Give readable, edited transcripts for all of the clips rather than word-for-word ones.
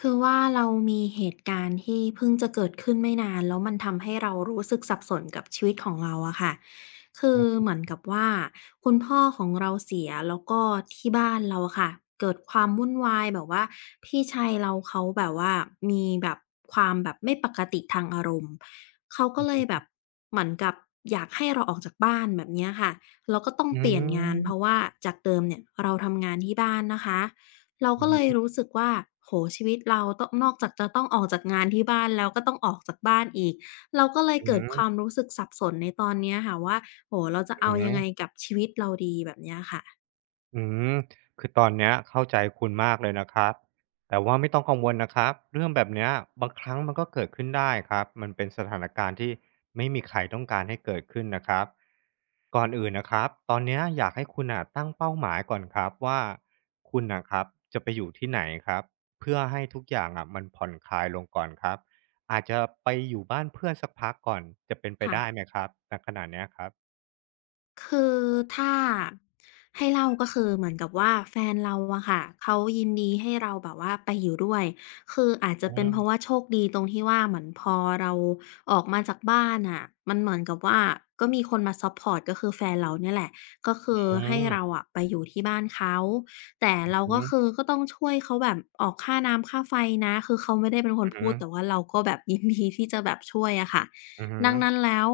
คือว่าเรามีเหตุการณ์ที่เพิ่งจะเกิดขึ้นไม่นานแล้วมันทำให้เรารู้สึกสับสนกับชีวิตของเราอะค่ะคือือเหมือนมกับว่าคุณพ่อของเราเสียแล้วก็ที่บ้านเราอะค่ะเกิดความวุ่นวายแบบว่าพี่ชายเราเขาแบบว่ามีแบบความแบบไม่ปกติทางอารมณ์เขาก็อืเลยแบบมเหมือนกับอยากให้เราออกจากบ้านแบบเนี้ยค่ะเราก็ต้องอเปลี่ยนงานเพืราะว่าจากเดิมเนี่ยเราทำงานที่บ้านนะคะ เราอืก็อเลฮึยรู้สึกว่าโอ้โฮชีวิตเราต้องนอกจากจะต้องออกจากงานที่บ้านแล้วก็ต้องออกจากบ้านอีกเราก็เลยอือเกิดฮึความรู้สึกสับสนในตอนเนี้ยค่ะว่าโอ้โฮเราจะอือเอาฮึยังไงกับชีวิตเราดีแบบเนี้ยค่ะอืมคือตอนเนี้ยเข้าใจคุณมากเลยนะครับ แต่ว่าไม่ต้องกังวลนะครับ เรื่องแบบเนี้ยบางครั้งมันก็เกิดขึ้นได้ครับ มันเป็นสถานการณ์ที่ไม่มีใครต้องการให้เกิดขึ้นนะครับ ก่อนอื่นนะครับตอนเนี้ยอยากให้คุณน่ะตั้งเป้าหมายก่อนครับว่าคุณนะครับจะไปอยู่ที่ไหนครับเพื่อให้ทุกอย่างอะมันผ่อนคลายลงก่อนครับอาจจะไปอยู่บ้านเพื่อนสักพักก่อนจะเป็นไปค่ะ ได้ไหมครับณขณะเนี้ยครับคือถ้าให้เล่าก็คือเหมือนกับว่าแฟนเราอะค่ะเขายินดีให้เราแบบว่าไปอยู่ด้วยคืออาจจะอืเป็นเพราะมว่าโชคดีตรงที่ว่าเหมือนพอเราออกมาจากบ้านอะมันเหมือนกับว่าก็มีคนมาซัปพอร์ตก็คือแฟนเราเนี่ยแหละก็คืออืให้มเราอะไปอยู่ที่บ้านเขาแต่เราอืก็มคือก็ต้องช่วยเขาแบบออกค่าน้ำค่าไฟนะคือเขาไม่ได้เป็นคนอืพูมดแต่ว่าเราก็แบบยินดีที่จะแบบช่วยอะค่ะ อืดังมนั้นแล้ว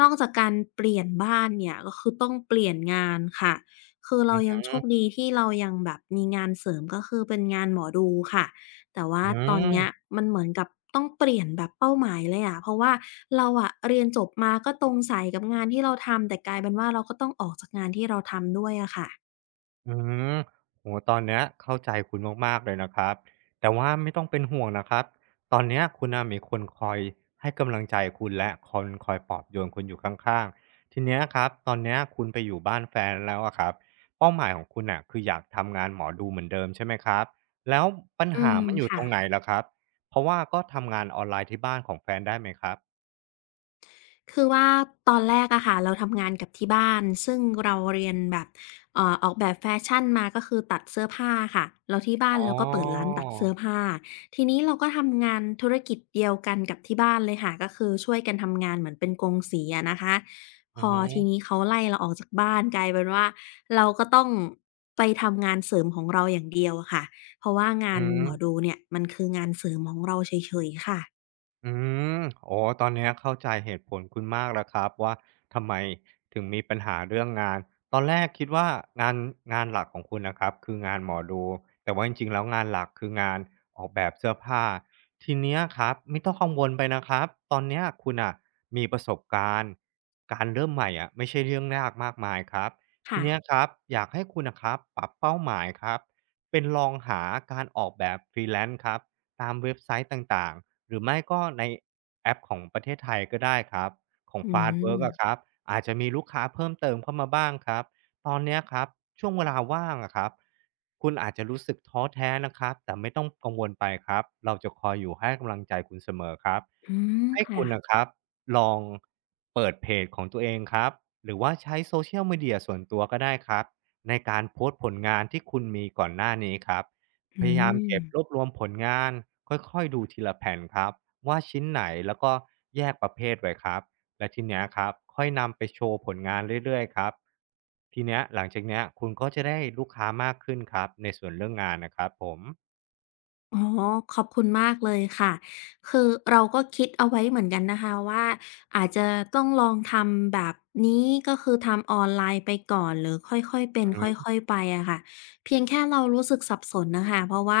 นอกจากการเปลี่ยนบ้านเนี่ยก็คือต้องเปลี่ยนงานค่ะคืออืเรายังมโชคดีที่เรายังแบบมีงานเสริมก็คือเป็นงานหมอดูค่ะแต่ว่าอืตอนเนี้ยม มันเหมือนกับต้องเปลี่ยนแบบเป้าหมายเลยอะเพราะว่าเราอะเรียนจบมาก็ตรงสายกับงานที่เราทำแต่กลายเป็นว่าเราก็ต้องออกจากงานที่เราทำด้วยอะค่ะอืมโหตอนเนี้ยเข้าใจคุณมากๆเลยนะครับ แต่ว่าไม่ต้องเป็นห่วงนะครับ ตอนเนี้ยคุณน่ะมีคนคอยให้กำลังใจคุณและคนคอยปลอบโยนคุณอยู่ข้างๆ ทีเนี้ยครับตอนเนี้ยคุณไปอยู่บ้านแฟนแล้วอะครับเป้าหมายของคุณน่ะคืออยากทำงานหมอดูเหมือนเดิมใช่ไหมครับ แล้วปัญอืหามมันอยู่ตค่ะ รงไหนลหรอครับ เพราะว่าก็ทำงานออนไลน์ที่บ้านของแฟนได้ไหมครับคือว่าตอนแรกอะค่ะเราทำงานกับที่บ้านซึ่งเราเรียนแบบออกแบบแฟชั่นมาก็คือตัดเสื้อผ้าค่ะแล้วที่บ้าอ๋นเราก็เปิดร้านอตัดเสื้อผ้าทีนี้เราก็ทำงานธุรกิจเดียวกันกับที่บ้านเลยค่ะก็คือช่วยกันทำงานเหมือนเป็นกงสีอะนะคะอืพอทีมนี้เขาไล่เราออกจากบ้านกลายเป็นว่าเราก็ต้องไปทำงานเสริมของเราอย่างเดียวอะค่ะเพราะว่างาอืนหมอม ดูเนี่ยมันคืองานเสริมของเราเฉยๆค่ะอืมอ๋อตอนเนี้ยเข้าใจเหตุผลคุณมากแล้วครับว่าทำไมถึงมีปัญหาเรื่องงานตอนแรกคิดว่างานหลักของคุณนะครับคืองานหมอดูแต่ว่าจริงๆแล้วงานหลักคืองานออกแบบเสื้อผ้าทีเนี้ยครับไม่ต้องกังวลไปนะครับตอนเนี้ยคุณน่ะมีประสบการณ์การเริ่มใหม่อะไม่ใช่เรื่องยากมากมายครับทีค่ะเนี้ยครับอยากให้คุณน่ะครับปรับเป้าหมายครับเป็นลองหาการออกแบบ Freelance ครับตามเว็บไซต์ต่างๆ หรือไม่ก็ในแอปของประเทศไทยก็ได้ครับของ อื Fast Work อะคมรับอาจจะมีลูกค้าเพิ่มเติมเข้ามาบ้างครับตอนเนี้ยครับช่วงเวลาว่างอะครับคุณอาจจะรู้สึกท้อแท้นะครับแต่ไม่ต้องกังวลไปครับเราจะคอยอยู่ให้กำลังใจคุณเสมอครับอืมให้ค่ะ คุณนะครับลองเปิดเพจของตัวเองครับหรือว่าใช้ Social Media ส่วนตัวก็ได้ครับในการโพสต์ผลงานที่คุณมีก่อนหน้านี้ครับ พอืยายามมเก็บรวบรวมผลงานค่อยๆดูทีละแผ่นครับว่าชิ้นไหนแล้วก็แยกประเภทไว้ครับและทีเนี้ยครับค่อยนำไปโชว์ผลงานเรื่อยๆครับทีเนี้ยหลังจากเนี้ยคุณก็จะได้ลูกค้ามากขึ้นครับในส่วนเรื่องงานนะครับผมอ๋อขอบคุณมากเลยค่ะ คือเราก็คิดเอาไว้เหมือนกันนะคะว่าอาจจะต้องลองทำแบบนี้ก็คือทำออนไลน์ไปก่อนหรือค่อยๆเป็อืนอคฮึ่อยๆไปอะค่ะเพียงแค่เรารู้สึกสับสนน่ะค่ะเพราะว่า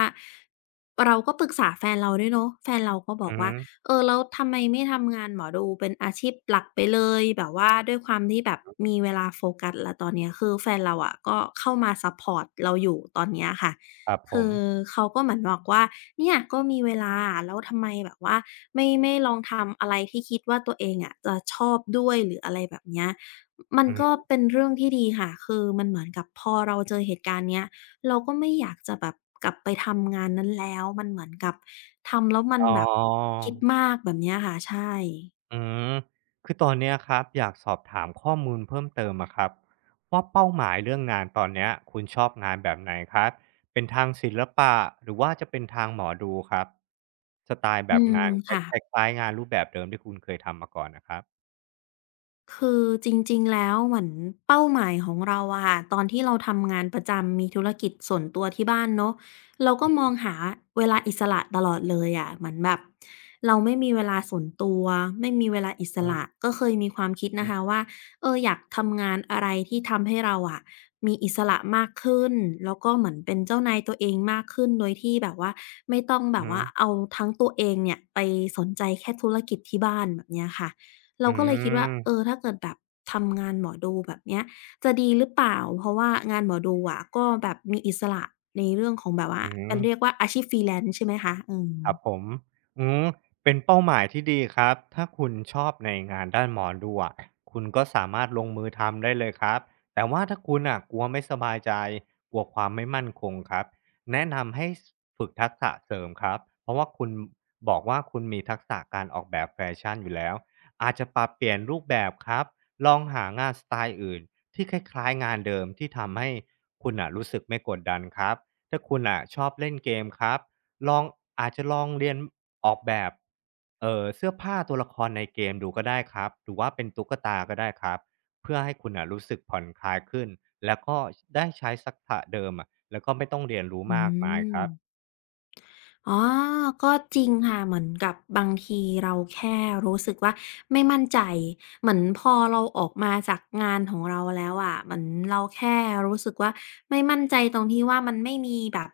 เราก็ปรึกษาแฟนเราด้วยเนาะแฟนเราก็บออืกอฮึว่าเออแล้วทำไมไม่ทำงานหมอดูเป็นอาชีพหลักไปเลยแบบว่าด้วยความที่แบบมีเวลาโฟกัสแล้วตอนเนี้ยคือแฟนเราอะก็เข้ามาซัปพอร์ตเราอยู่ตอนเนี้ยค่ะ ครับผคือมเขาก็เหมือนบอกว่าเนี่ยก็มีเวลาแล้วทำไมแบบว่าไม่ลองทำอะไรที่คิดว่าตัวเองอะจะชอบด้วยหรืออะไรแบบเนี้ยมันอือก็ฮึเป็นเรื่องที่ดีค่ะคือมันเหมือนกับพอเราเจอเหตุการณ์เนี้ยเราก็ไม่อยากจะแบบกลับไปทำงานนั้นแล้วมันเหมือนกับทำแล้วมันอ๋อ แบบคิดมากแบบเนี้ยค่ะใช่อืมคือตอนเนี้ยครับอยากสอบถามข้อมูลเพิ่มเติมอะครับว่าเป้าหมายเรื่องงานตอนเนี้ยคุณชอบงานแบบไหนครับเป็นทางศิลปะหรือว่าจะเป็นทางหมอดูครับสไตล์แบอืบมงานคล้ายค่ะ คล้ายๆงานรูปแบบเดิมที่คุณเคยทำมาก่อนนะครับคือจริงๆแล้วเหมือนเป้าหมายของเราอะค่ะตอนที่เราทำงานประจำมีธุรกิจส่วนตัวที่บ้านเนาะเราก็มองหาเวลาอิสระตลอดเลยอะเหมือนแบบเราไม่มีเวลาส่วนตัวไม่มีเวลาอิสอืระมก็เคยมีความคิอดฮึนะคะว่าเอออยากทำงานอะไรที่ทำให้เราอะมีอิสระมากขึ้นแล้วก็เหมือนเป็นเจ้านายตัวเองมากขึ้นโดยที่แบบว่าไม่ต้องแบอืบอว่าเอาทั้งตัวเองเนี่ยไปสนใจแค่ธุรกิจที่บ้านแบบเนี้ยค่ะ เราอืก็เลยคิดว่ามเออถ้าเกิดแบบทำงานหมอดูแบบเนี้ยจะดีหรือเปล่าเพราะว่างานหมอดูอะก็แบบมีอิสระในเรื่องของแบบว่าอืเป็ม นเรียกว่าอาชีพ Freelance ใช่ไหมคะอืมครับผมอืมเป็นเป้าหมายที่ดีครับ ถ้าคุณชอบในงานด้านหมอดูอะคุณก็สามารถลงมือทำได้เลยครับแต่ว่าถ้าคุณน่ะกลัวไม่สบายใจกลัวความไม่มั่นคงครับแนะนำให้สฝึกทักษะเสริมครับเพราะว่าคุณบอกว่าคุณมีทักษะการออกแบบแฟชั่นอยู่แล้วอาจจะปรับเปลี่ยนรูปแบบครับลองหางานสไตล์อื่นที่คล้ายๆงานเดิมที่ทำให้คุณน่ะรู้สึกไม่กดดันครับถ้าคุณน่ะชอบเล่นเกมครับ ลองอาจจะลองเรียนออกแบบเสื้อผ้าตัวละครในเกมดูก็ได้ครับหรือว่าเป็นตุ๊กตาก็ได้ครับเพื่อให้คุณน่ะรู้สึกผ่อนคลายขึ้นแล้วก็ได้ใช้ทักษะเดิมอะแล้วก็ไม่ต้องเรียนรู้อืมากมายคม รับอ๋อก็จริงค่ะเหมือนกับบางทีเราแค่รู้สึกว่าไม่มั่นใจ เหมือนพอเราออกมาจากงานของเราแล้วอะเหมือนเราแค่รู้สึกว่าไม่มั่นใจตรงที่ว่ามันไม่มีแบบ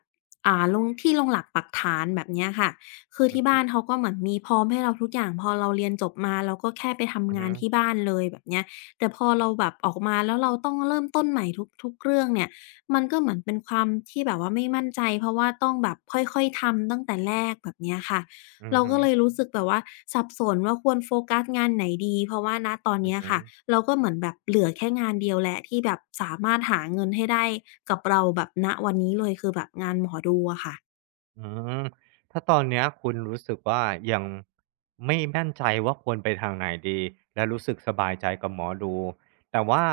ลงที่ลงหลักปักฐานแบบเนี้ยค่ะ คืออืที่บ้าอนเขาก็เหมือนมีพร้อมให้เราทุกอย่าง พอเราเรียนจบมาเราก็แค่ไปอืทำองานฮึที่บ้านเลยแบบเนี้ย แต่พอเราแบบออกมาแล้วเราต้องเริ่มต้นใหม่ทุกๆเรื่องเนี่ย มันก็เหมือนเป็นความที่แบบว่าไม่มั่นใจเพราะว่าต้องแบบค่อยๆทำตั้งแต่แรกแบบเนี้ยค่ะอือเราฮก็เลยรู้สึกแบบว่าสับสนว่าควรโฟกัสงานไหนดีเพราะว่าณตอนึเนี้ยค่ะๆ เราก็เหมือนแบบเหลือแค่งานเดียวแล้วที่แบบสามารถหาเงินให้ได้กับเราแบบณวันนี้เลยคือแบบงานหมอดูอะค่ะอืมถ้าตอนเนี้ยคุณรู้สึกว่ายังไม่มั่นใจว่าควรไปทางไหนดีและรู้สึกสบายใจกับหมอดูแต่ว่า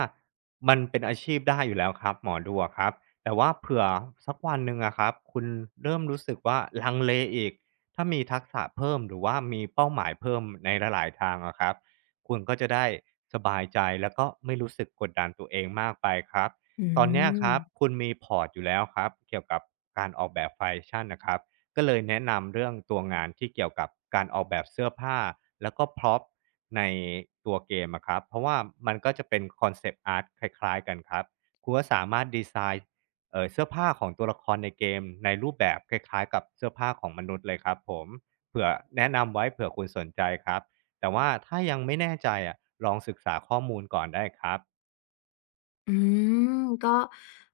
มันเป็นอาชีพได้อยู่แล้วครับหมอดูอะครับแต่ว่าเผื่อสักวันหนึ่งอะครับคุณเริ่มรู้สึกว่าลังเลอีกถ้ามีทักษะเพิ่มหรือว่ามีเป้าหมายเพิ่มในหลายๆทางอะครับคุณก็จะได้สบายใจแล้วก็ไม่รู้สึกกดดันตัวเองมากไปครับ อืตอนเนี้ยคม รับคุณมีพอร์ตอยู่แล้วครับเกี่ยวกับการออกแบบแฟชั่นนะครับก็เลยแนะนำเรื่องตัวงานที่เกี่ยวกับการออกแบบเสื้อผ้าแล้วก็พร็อพในตัวเกมอะครับเพราะว่ามันก็จะเป็นคอนเซปต์อาร์ตคล้ายๆกันครับคุณก็สามารถดีไซน์เสื้อผ้าของตัวละครในเกมในรูปแบบคล้ายๆกับเสื้อผ้าของมนุษย์เลยครับผมเผื่อแนะนำไว้เผื่อคุณสนใจครับแต่ว่าถ้ายังไม่แน่ใจอะลองศึกษาข้อมูลก่อนได้ครับอืมก็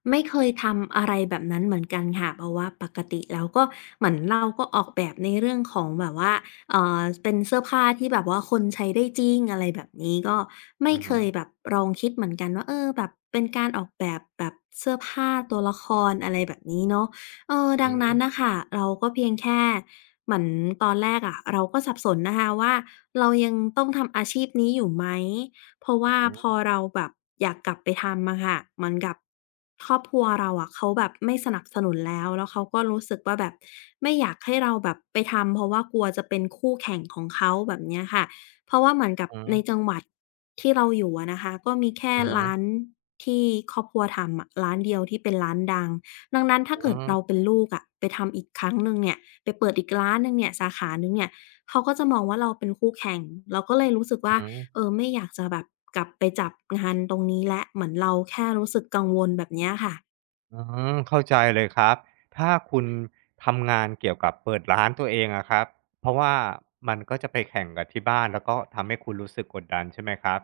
ไม่เคยทำอะไรแบบนั้นเหมือนกันค่ะเพราะว่าปกติแล้วก็เหมือนเราก็ออกแบบในเรื่องของแบบว่าเป็นเสื้อผ้าที่แบบว่าคนใช้ได้จริงอะไรแบบนี้ก็ไม่อือเคหืยแบบลองคิดเหมือนกันว่าเออแบบเป็นการออกแบบแบบเสื้อผ้าตัวละครอะไรแบบนี้เนาะเอออดัอืงนั้นมน่ะค่ะเราก็เพียงแค่เหมือนตอนแรกอะเราก็สับสนนะคะว่าเรายังต้องทำอาชีพนี้อยู่ไหม เพราะว่าอืพอมเราแบบอยากกลับไปทำอะค่ะเหมือนกับครอบครัวเราอะเขาแบบไม่สนับสนุนแล้วแล้วเขาก็รู้สึกว่าแบบไม่อยากให้เราแบบไปทำเพราะว่ากลัวจะเป็นคู่แข่งของเขาแบบเนี้ยค่ะเพราะว่าเหมือนกับอืในจัม งหวัดที่เราอยู่อะนะคะก็มีแค่อือฮึร้านที่ครอบครัวทำอะร้านเดียวที่เป็นร้านดังดังนั้นถ้าอืเกิอดฮึเราเป็นลูกอะไปทำอีกครั้งหนึ่งเนี่ยไปเปิดอีกร้านหนึ่งเนี่ยสาขาหนึ่งเนี่ยเขาก็จะมองว่าเราเป็นคู่แข่งเราก็เลยรู้สึกอือว่า ฮึ เออไม่อยากจะแบบกลับไปจับงานตรงนี้แล้วเหมือนเราแค่รู้สึกกังวลแบบเนี้ยค่ะ อืมเข้าใจเลยครับถ้าคุณทำงานเกี่ยวกับเปิดร้านตัวเองอะครับเพราะว่ามันก็จะไปแข่งกับที่บ้านแล้วก็ทำให้คุณรู้สึกกดดันใช่ไหมครับ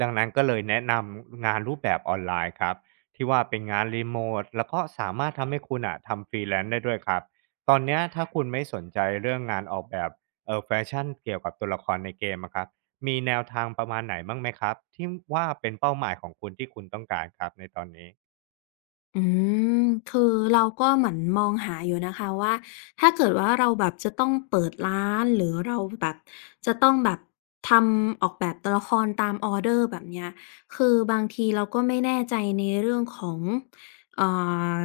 ดังนั้นก็เลยแนะนำงานรูปแบบออนไลน์ครับที่ว่าเป็นงานรีโมตแล้วก็สามารถทำให้คุณอะทำฟรีแลนซ์ได้ด้วยครับตอนเนี้ยถ้าคุณไม่สนใจเรื่องงานออกแบบแฟชั่นเกี่ยวกับตัวละครในเกมอะครับมีแนวทางประมาณไหนบ้างไหมครับที่ว่าเป็นเป้าหมายของคุณที่คุณต้องการครับในตอนนี้ อืมคือเราก็เหมือนมองหาอยู่นะคะว่าถ้าเกิดว่าเราแบบจะต้องเปิดร้านหรือเราแบบจะต้องแบบทำออกแบบตัวละครตามออเดอร์แบบเนี้ยคือบางทีเราก็ไม่แน่ใจในเรื่องของเอ่อ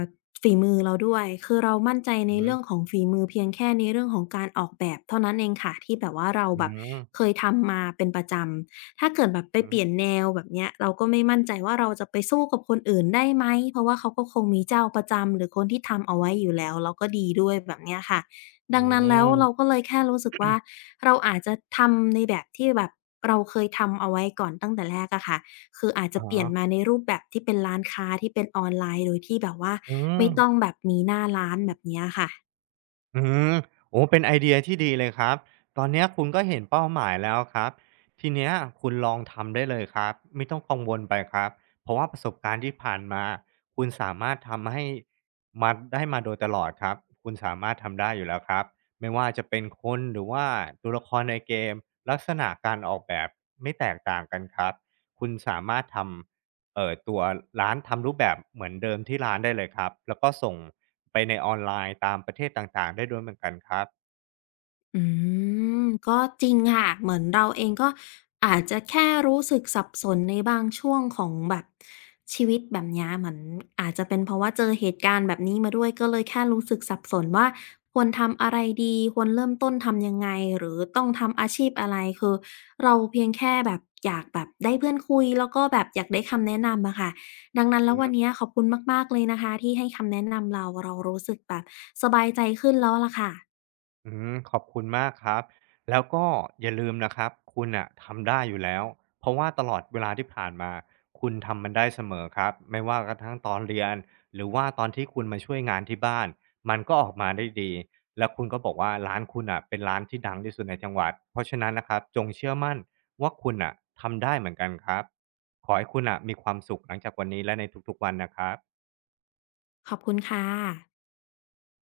ฝีมือเราด้วยคือเรามั่นใจในเรื่องของฝีมือเพียงแค่ในเรื่องของการออกแบบเท่านั้นเองค่ะที่แบบว่าเราอืแบบม เคยทำมาเป็นประจำ ถ้าเกิดแบบไปอืเปมลี่ยนแนวแบบเนี้ยเราก็ไม่มั่นใจว่าเราจะไปสู้กับคนอื่นได้ไหมเพราะว่าเขาก็คงมีเจ้าประจำหรือคนที่ทำเอาไว้อยู่แล้วแล้วก็ดีด้วยแบบเนี้ยค่ะอืดังนั้นแล้วเราก็มเลยแค่รู้สึกว่าเราอาจจะทำในแบบที่แบบเราเคยทำเอาไว้ก่อนตั้งแต่แรกอะค่ะคืออาจจะอะเปลี่ฮะยนมาในรูปแบบที่เป็นร้านค้าที่เป็นออนไลน์โดยที่แบบว่าอืไม่ม ต้องแบบมีหน้าร้านแบบเนี้ยค่ะ อืมโอ้เป็นไอเดียที่ดีเลยครับตอนเนี้ยคุณก็เห็นเป้าหมายแล้วครับทีเนี้ยคุณลองทำได้เลยครับไม่ต้องกังวลไปครับเพราะว่าประสบการณ์ที่ผ่านมาคุณสามารถทำให้มาได้มาโดยตลอดครับคุณสามารถทำได้อยู่แล้วครับไม่ว่าจะเป็นคนหรือว่าตัวละครในเกมลักษณะการออกแบบไม่แตกต่างกันครับคุณสามารถทำตัวร้านทำรูปแบบเหมือนเดิมที่ร้านได้เลยครับแล้วก็ส่ง ไปในออนไลน์ตามประเทศต่างๆได้ด้วยเหมือนกันครับอืมก็จริงค่ะเหมือนเราเองก็อาจจะแค่รู้สึกสับสนในบางช่วงของแบบชีวิตแบบเนี้ยเหมือนอาจจะเป็นเพราะว่าเจอเหตุการณ์แบบนี้มาด้วยก็เลยแค่รู้สึกสับสนว่าควรทำอะไรดีควรเริ่มต้นทำยังไงหรือต้องทำอาชีพอะไรคือเราเพียงแค่แบบอยากแบบได้เพื่อนคุยแล้วก็แบบอยากได้คำแนะนำอะค่ะดังนั้นแล้วอืวันมเนี้ยขอบคุณมากๆเลยนะคะที่ให้คำแนะนำเราเรารู้สึกแบบสบายใจขึ้นแล้วล่ะค่ะอืมขอบคุณมากครับ แล้วก็อย่าลืมนะครับคุณอะทำได้อยู่แล้วเพราะว่าตลอดเวลาที่ผ่านมาคุณทำมันได้เสมอครับไม่ว่ากระทั่งตอนเรียนหรือว่าตอนที่คุณมาช่วยงานที่บ้านมันก็ออกมาได้ดี แล้วคุณก็บอกว่าร้านคุณอะเป็นร้านที่ดังที่สุดในจังหวัด เพราะฉะนั้นนะครับจงเชื่อมั่นว่าคุณอะทำได้เหมือนกันครับขอให้คุณอะมีความสุขหลังจากวันนี้และในทุกๆวันนะครับขอบคุณค่ะ